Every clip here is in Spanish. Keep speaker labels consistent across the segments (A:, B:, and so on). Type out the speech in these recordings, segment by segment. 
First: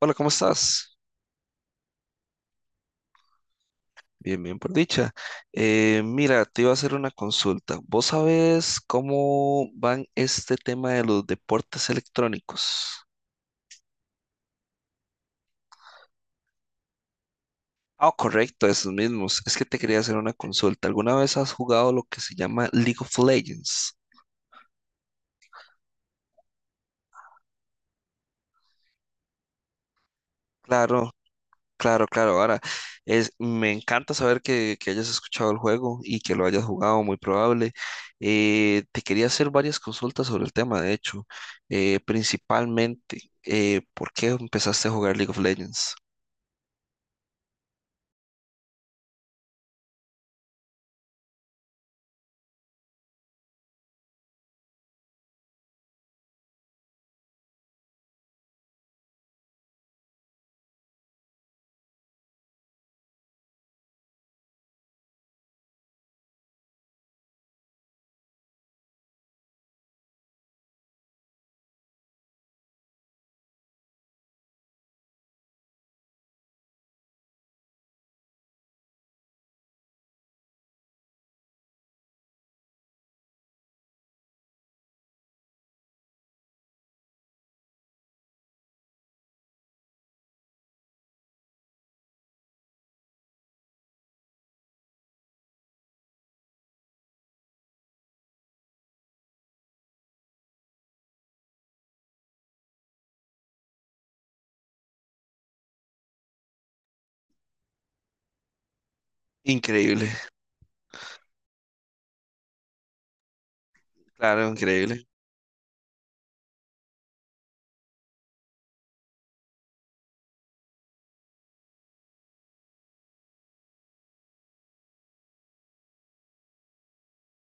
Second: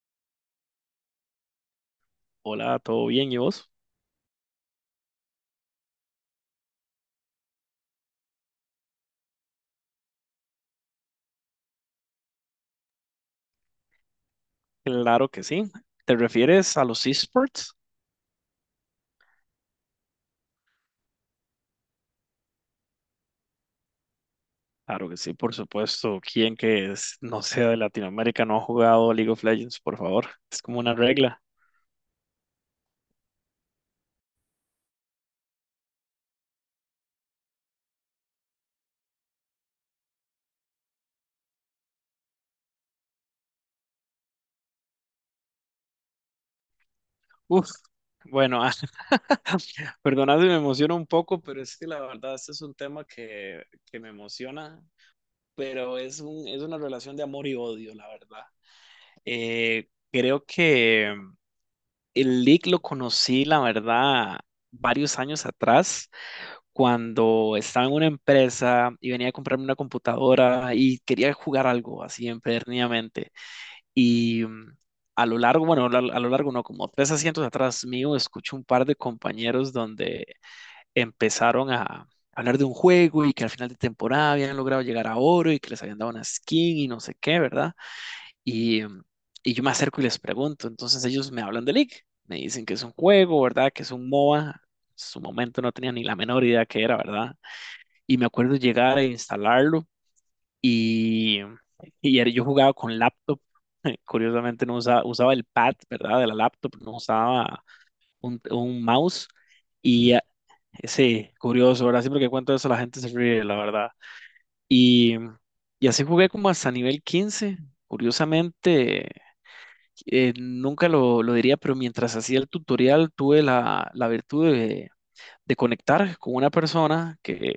A: Hola, ¿cómo estás?
B: Hola, ¿todo bien? ¿Y vos?
A: Bien, bien, por dicha. Mira, te iba a hacer una consulta. ¿Vos sabés cómo van este tema de los deportes electrónicos?
B: Claro que sí. ¿Te refieres a los esports?
A: Ah, correcto, esos mismos. Es que te quería hacer una consulta. ¿Alguna vez has jugado lo que se llama League of Legends?
B: Claro que sí, por supuesto. ¿Quién no sea de Latinoamérica no ha jugado League of Legends, por favor? Es como una
A: Claro,
B: regla.
A: claro, claro, ahora me encanta saber que hayas escuchado el juego y que lo hayas jugado, muy probable. Te quería hacer varias consultas sobre el tema, de hecho. Principalmente, ¿por qué empezaste a jugar League of Legends?
B: Uf. Bueno, perdonad si me emociono un poco, pero es que la verdad este es un tema que me emociona, pero es es una relación de amor y odio, la verdad. Creo que el League lo conocí, la verdad, varios años atrás cuando estaba en una empresa y venía a comprarme una computadora y quería jugar algo así empederniamente. Y a lo largo, bueno, a lo largo no, como tres asientos atrás mío, escucho un par de compañeros donde empezaron a hablar de un juego y que al final de temporada habían logrado llegar a oro y que les habían dado una skin y no sé qué, ¿verdad? Y, mm, y yo me acerco y les pregunto, entonces ellos me hablan de League, me dicen que es un juego, ¿verdad? Que es un MOBA. En su momento no tenía ni la menor idea que era, ¿verdad? Y me acuerdo llegar a instalarlo y, yo jugaba con laptop. Curiosamente no usaba, usaba el pad, ¿verdad? De la laptop, no usaba un mouse.
A: Increíble.
B: Y sí, curioso, ¿verdad? Siempre que cuento eso la gente se ríe, la verdad.
A: Claro, increíble.
B: Y, y así jugué como hasta nivel 15. Curiosamente, nunca lo diría, pero mientras hacía el tutorial tuve la virtud de conectar con una persona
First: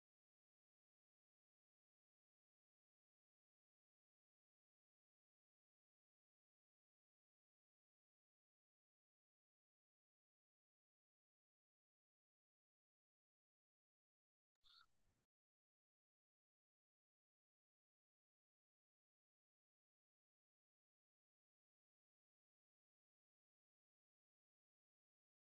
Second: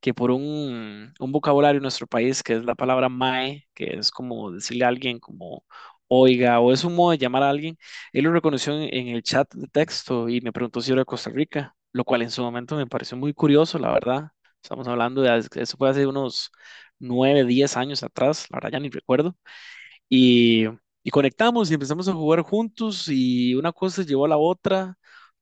B: que por un vocabulario en nuestro país, que es la palabra mae, que es como decirle a alguien como oiga, o es un modo de llamar a alguien, él lo reconoció en el chat de texto y me preguntó si era de Costa Rica, lo cual en su momento me pareció muy curioso, la verdad. Estamos hablando de, eso fue hace unos 9, 10 años atrás, la verdad ya ni recuerdo. Y, y conectamos y empezamos a jugar juntos y una cosa llevó a la otra.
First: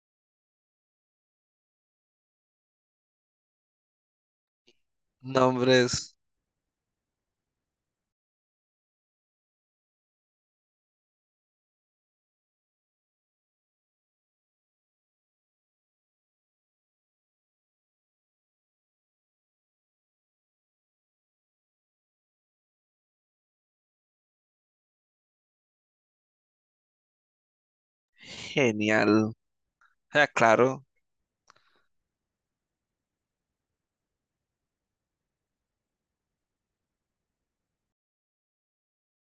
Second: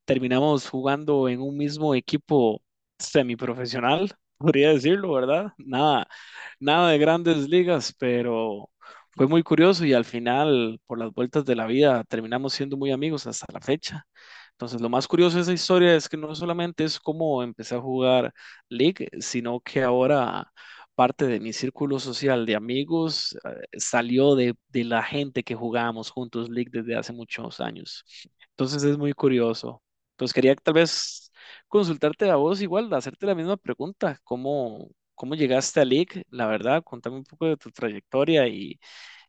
B: Terminamos jugando en un mismo equipo semiprofesional, podría decirlo, ¿verdad? Nada,
A: Nombres.
B: nada de grandes ligas, pero fue muy curioso y al final, por las vueltas de la vida, terminamos siendo muy amigos hasta la fecha. Entonces, lo más curioso de esa historia es que no solamente es cómo empecé a jugar League, sino que ahora parte de mi círculo social de amigos salió de la gente que jugábamos juntos League desde hace muchos años. Entonces es muy
A: Genial.
B: curioso.
A: Ah,
B: Pues quería tal
A: claro.
B: vez consultarte a vos igual, hacerte la misma pregunta, cómo llegaste a League? La verdad, contame un poco de tu trayectoria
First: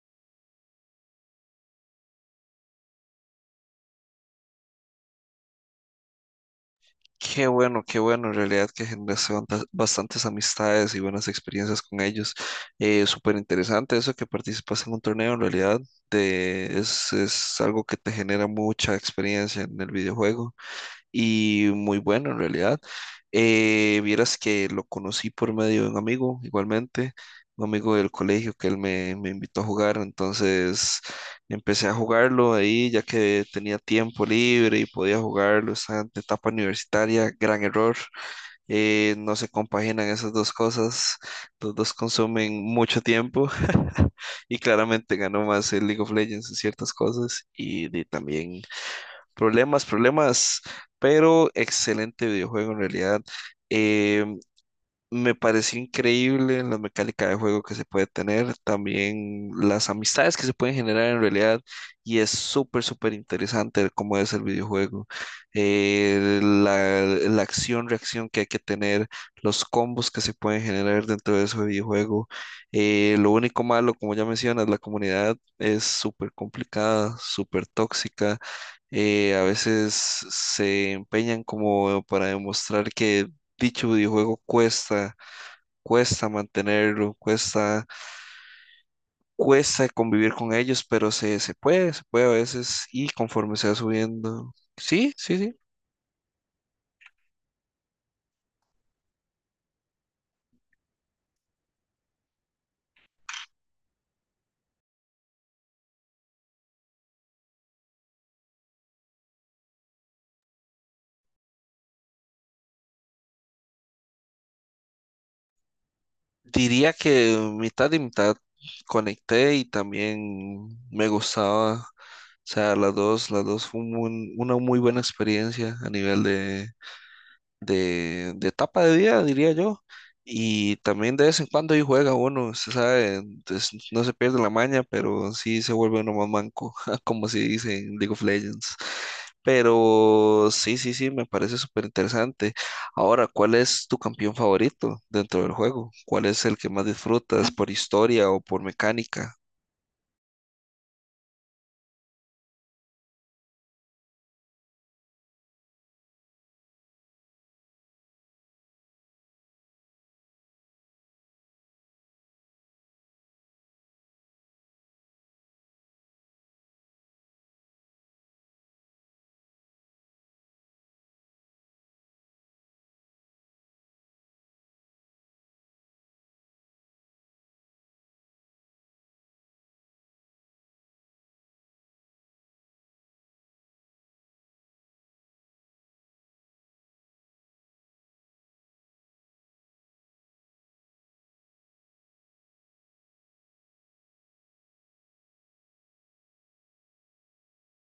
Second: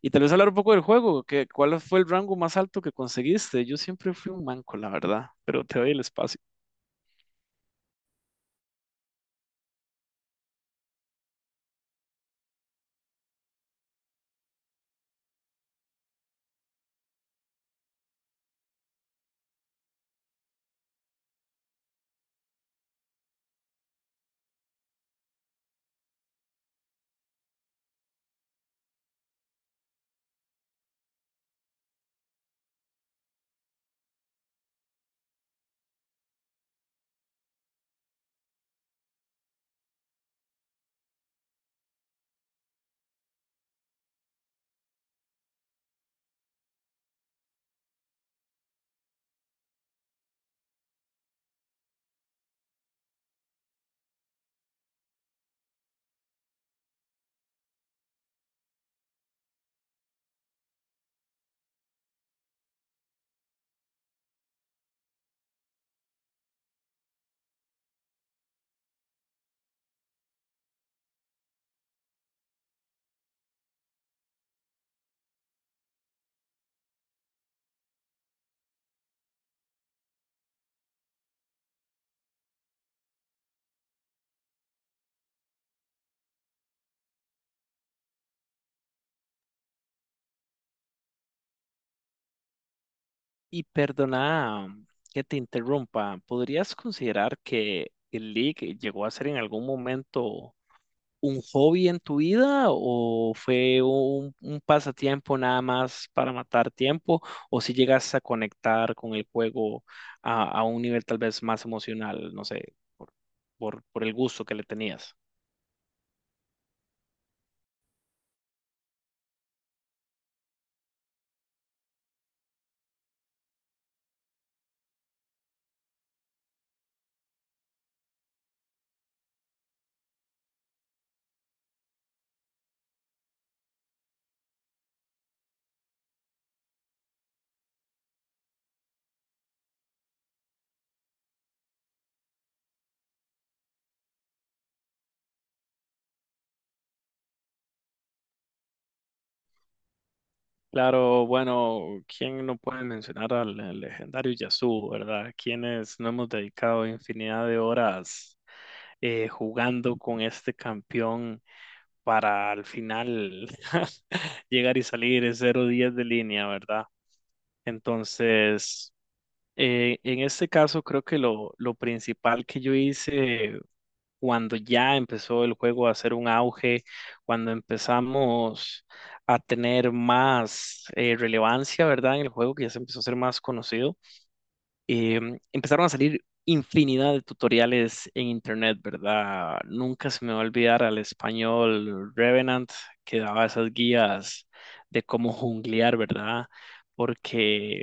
B: y tal vez hablar un poco del juego, que, ¿cuál fue el rango más alto que conseguiste? Yo siempre fui un manco, la verdad, pero te doy el espacio.
A: Qué bueno, en realidad que generaste bastantes amistades y buenas experiencias con ellos. Súper interesante eso que participas en un torneo, en realidad es algo que te genera mucha experiencia en el videojuego y muy bueno en realidad. Vieras que lo conocí por medio de un amigo, igualmente, un amigo del colegio que él me invitó a jugar, entonces empecé a jugarlo ahí ya que tenía tiempo libre y podía jugarlo, estaba en etapa universitaria, gran error, no se compaginan esas dos cosas, los dos consumen mucho tiempo. Y claramente ganó más el League of Legends en ciertas cosas también problemas, problemas, pero excelente videojuego en realidad. Eh, Me pareció increíble la mecánica de juego que se puede tener, también las amistades que se pueden generar en realidad, y es súper, súper interesante cómo es el videojuego, eh, la, la acción, reacción que hay que tener, los combos que se pueden generar dentro de ese videojuego. Lo único malo, como ya mencionas, la comunidad es súper complicada, súper tóxica. A veces se empeñan como para demostrar que dicho videojuego cuesta mantenerlo, cuesta convivir con ellos, pero se puede a veces y conforme
B: Y
A: se va subiendo.
B: perdona
A: Sí,
B: que te
A: sí, sí.
B: interrumpa, ¿podrías considerar que el League llegó a ser en algún momento un hobby en tu vida o fue un pasatiempo nada más para matar tiempo o si llegas a conectar con el juego a un nivel tal vez más emocional, no sé, por el gusto que le tenías?
A: Diría que mitad y mitad, conecté y también me gustaba. O sea, las dos fue una muy buena experiencia a nivel de etapa de vida, diría yo. Y también de vez en cuando ahí juega uno, se sabe, entonces no se pierde la maña, pero sí se vuelve uno más manco, como se dice en League of Legends. Pero sí, sí, sí, me parece súper interesante. Ahora, ¿cuál es tu campeón favorito dentro del juego? ¿Cuál es el que más disfrutas por historia o por mecánica?
B: Claro, bueno, ¿quién no puede mencionar al legendario Yasuo, verdad? Quienes no hemos dedicado infinidad de horas jugando con este campeón para al final llegar y salir en 0-10 de línea, ¿verdad? Entonces, en este caso creo que lo principal que yo hice cuando ya empezó el juego a hacer un auge, cuando empezamos a tener más relevancia, ¿verdad? En el juego que ya se empezó a ser más conocido, empezaron a salir infinidad de tutoriales en internet, ¿verdad? Nunca se me va a olvidar al español Revenant que daba esas guías de cómo junglear, ¿verdad? Porque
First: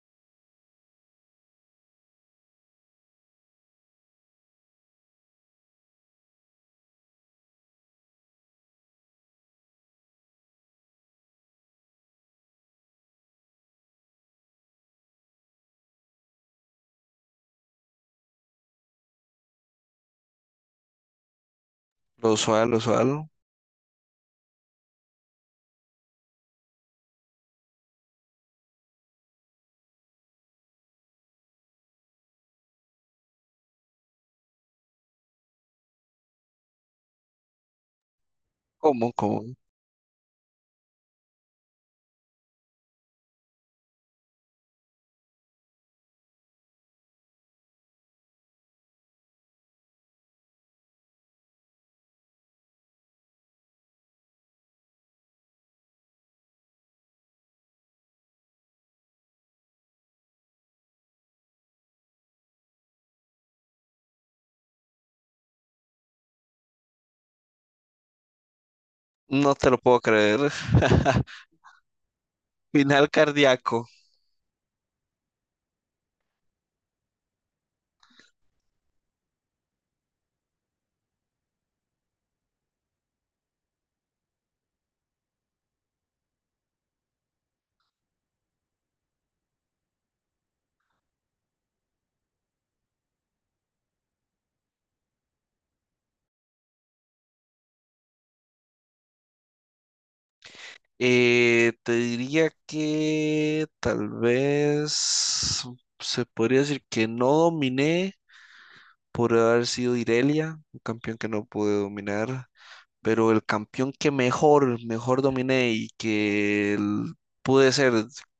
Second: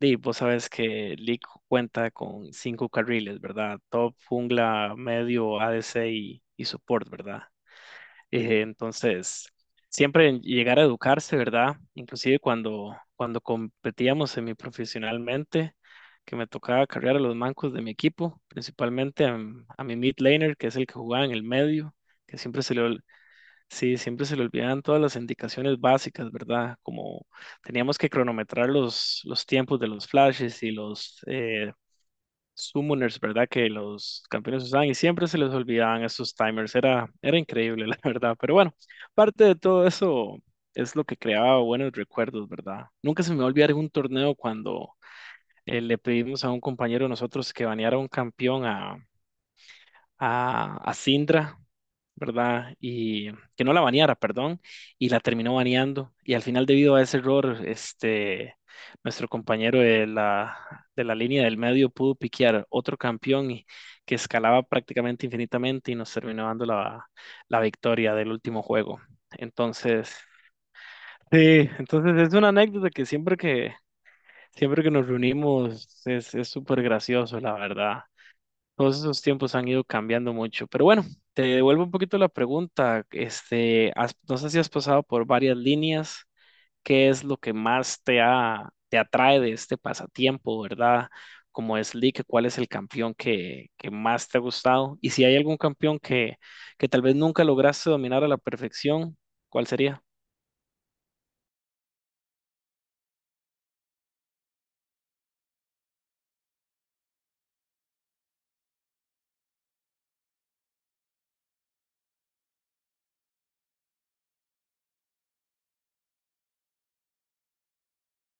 B: y vos sabes que League cuenta con 5 carriles, ¿verdad? Top, jungla, medio, ADC y support, ¿verdad? Entonces, siempre en llegar a educarse, ¿verdad? Inclusive cuando competíamos semiprofesionalmente, que me tocaba cargar a los mancos de mi equipo, principalmente a mi mid laner, que es el que jugaba en el medio,
A: Lo
B: que siempre
A: usual,
B: se
A: lo
B: le,
A: usual.
B: Sí, siempre se le olvidan todas las indicaciones básicas, ¿verdad? Como teníamos que cronometrar los tiempos de los flashes y los summoners, ¿verdad? Que los campeones usaban y siempre se les olvidaban esos timers. Era increíble, la verdad. Pero bueno,
A: ¿Cómo? ¿Cómo?
B: parte de todo eso es lo que creaba buenos recuerdos, ¿verdad? Nunca se me va a olvidar un torneo cuando le pedimos a un compañero de nosotros que baneara a un campeón a Syndra, ¿verdad? Y que no la baneara, perdón, y la terminó baneando. Y al final, debido a ese error, este, nuestro compañero de la línea del medio pudo piquear otro campeón que escalaba prácticamente infinitamente y nos terminó dando la, la victoria del último juego.
A: No te lo puedo
B: Entonces,
A: creer.
B: sí, entonces es una anécdota que
A: Final cardíaco.
B: siempre que nos reunimos es súper gracioso, la verdad. Todos esos tiempos han ido cambiando mucho. Pero bueno, te devuelvo un poquito la pregunta. Este, no sé si has pasado por varias líneas. ¿Qué es lo que más te atrae de este pasatiempo, verdad? Como es League, ¿cuál es el campeón que más te ha gustado? Y si hay algún campeón que tal vez nunca lograste dominar a la perfección, ¿cuál sería?
A: Te diría que tal vez se podría decir que no dominé, por haber sido Irelia, un campeón que no pude dominar, pero el campeón que mejor, mejor dominé y que pude ser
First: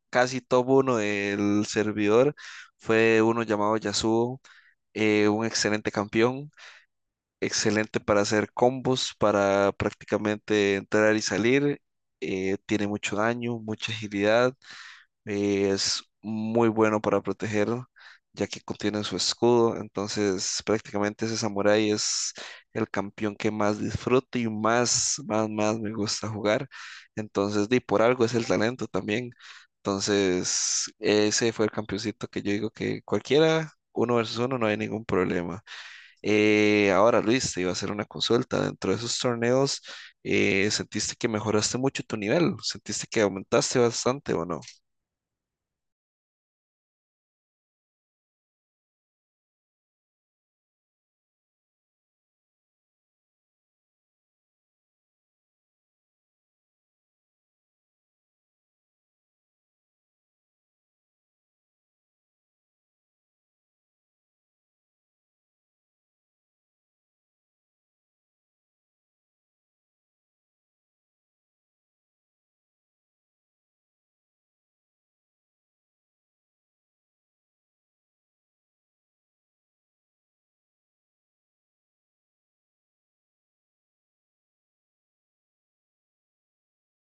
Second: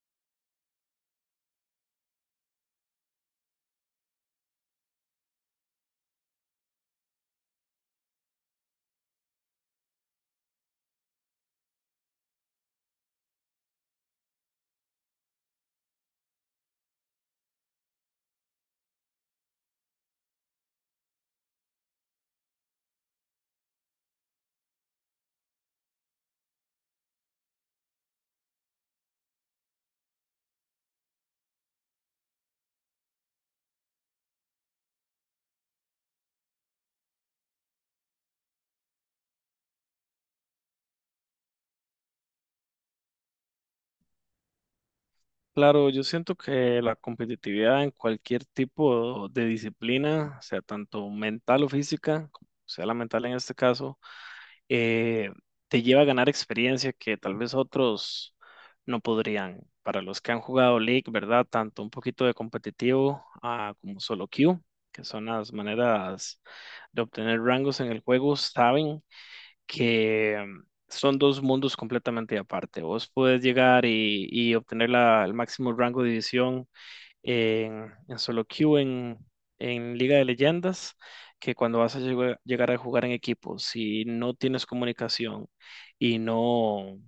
A: casi top uno del servidor fue uno llamado Yasuo. Un excelente campeón, excelente para hacer combos, para prácticamente entrar y salir. Tiene mucho daño, mucha agilidad. Es muy bueno para proteger, ya que contiene su escudo. Entonces, prácticamente ese samurái es el campeón que más disfruto y más, más, más me gusta jugar. Entonces, di, por algo es el talento también. Entonces, ese fue el campeoncito que yo digo que cualquiera, uno versus uno, no hay ningún problema. Ahora, Luis, te iba a hacer una consulta. Dentro de esos torneos, ¿sentiste que mejoraste mucho tu nivel? ¿Sentiste que aumentaste bastante o no?
B: Claro, yo siento que la competitividad en cualquier tipo de disciplina, sea tanto mental o física, como sea la mental en este caso, eh, te lleva a ganar experiencia que tal vez otros no podrían. Para los que han jugado League, ¿verdad? Tanto un poquito de competitivo como solo queue, que son las maneras de obtener rangos en el juego, saben que son dos mundos completamente aparte. Vos podés llegar y obtener el máximo rango de división en solo queue, en Liga de Leyendas, que cuando vas a llegar, llegar a jugar en equipo, si no tienes comunicación y no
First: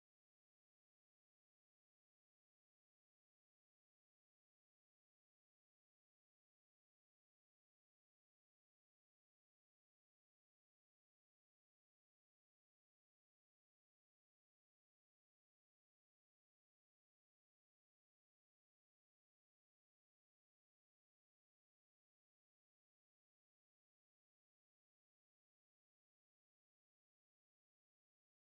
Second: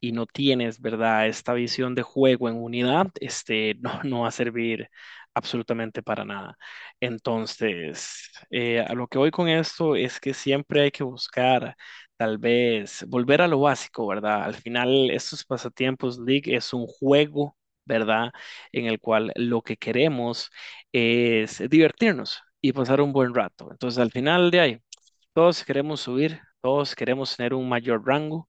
B: y no tienes, ¿verdad? Esta visión de juego en unidad, este, no, no va a servir absolutamente para nada. Entonces, a lo que voy con esto es que siempre hay que buscar, tal vez, volver a lo básico, ¿verdad? Al final, estos pasatiempos League es un juego. ¿Verdad? En el cual lo que queremos es divertirnos y pasar un buen rato. Entonces, al final de ahí, todos queremos subir, todos queremos tener un mayor rango,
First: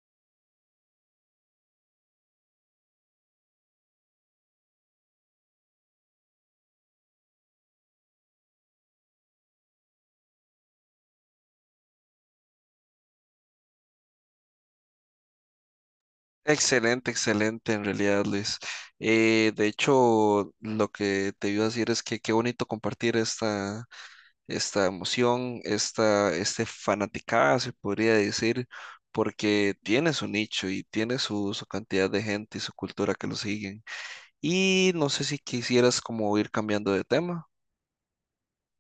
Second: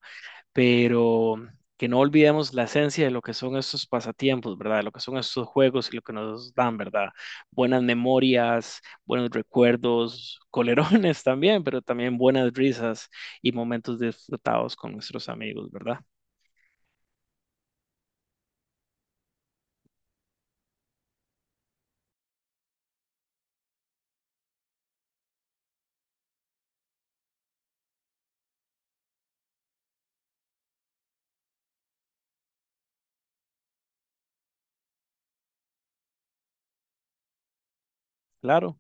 B: pero que no olvidemos la esencia de lo que son estos pasatiempos, ¿verdad? De lo que son estos juegos y lo que nos dan, ¿verdad? Buenas memorias, buenos recuerdos, colerones también, pero también buenas risas y momentos disfrutados con nuestros amigos, ¿verdad?
A: Excelente, excelente, en realidad, Luis. De hecho, lo que te iba a decir es que qué bonito compartir esta emoción, este fanaticada, se podría decir, porque tiene su nicho y tiene su cantidad de gente y su cultura que lo siguen. Y no sé si quisieras como ir cambiando de tema.
B: Claro.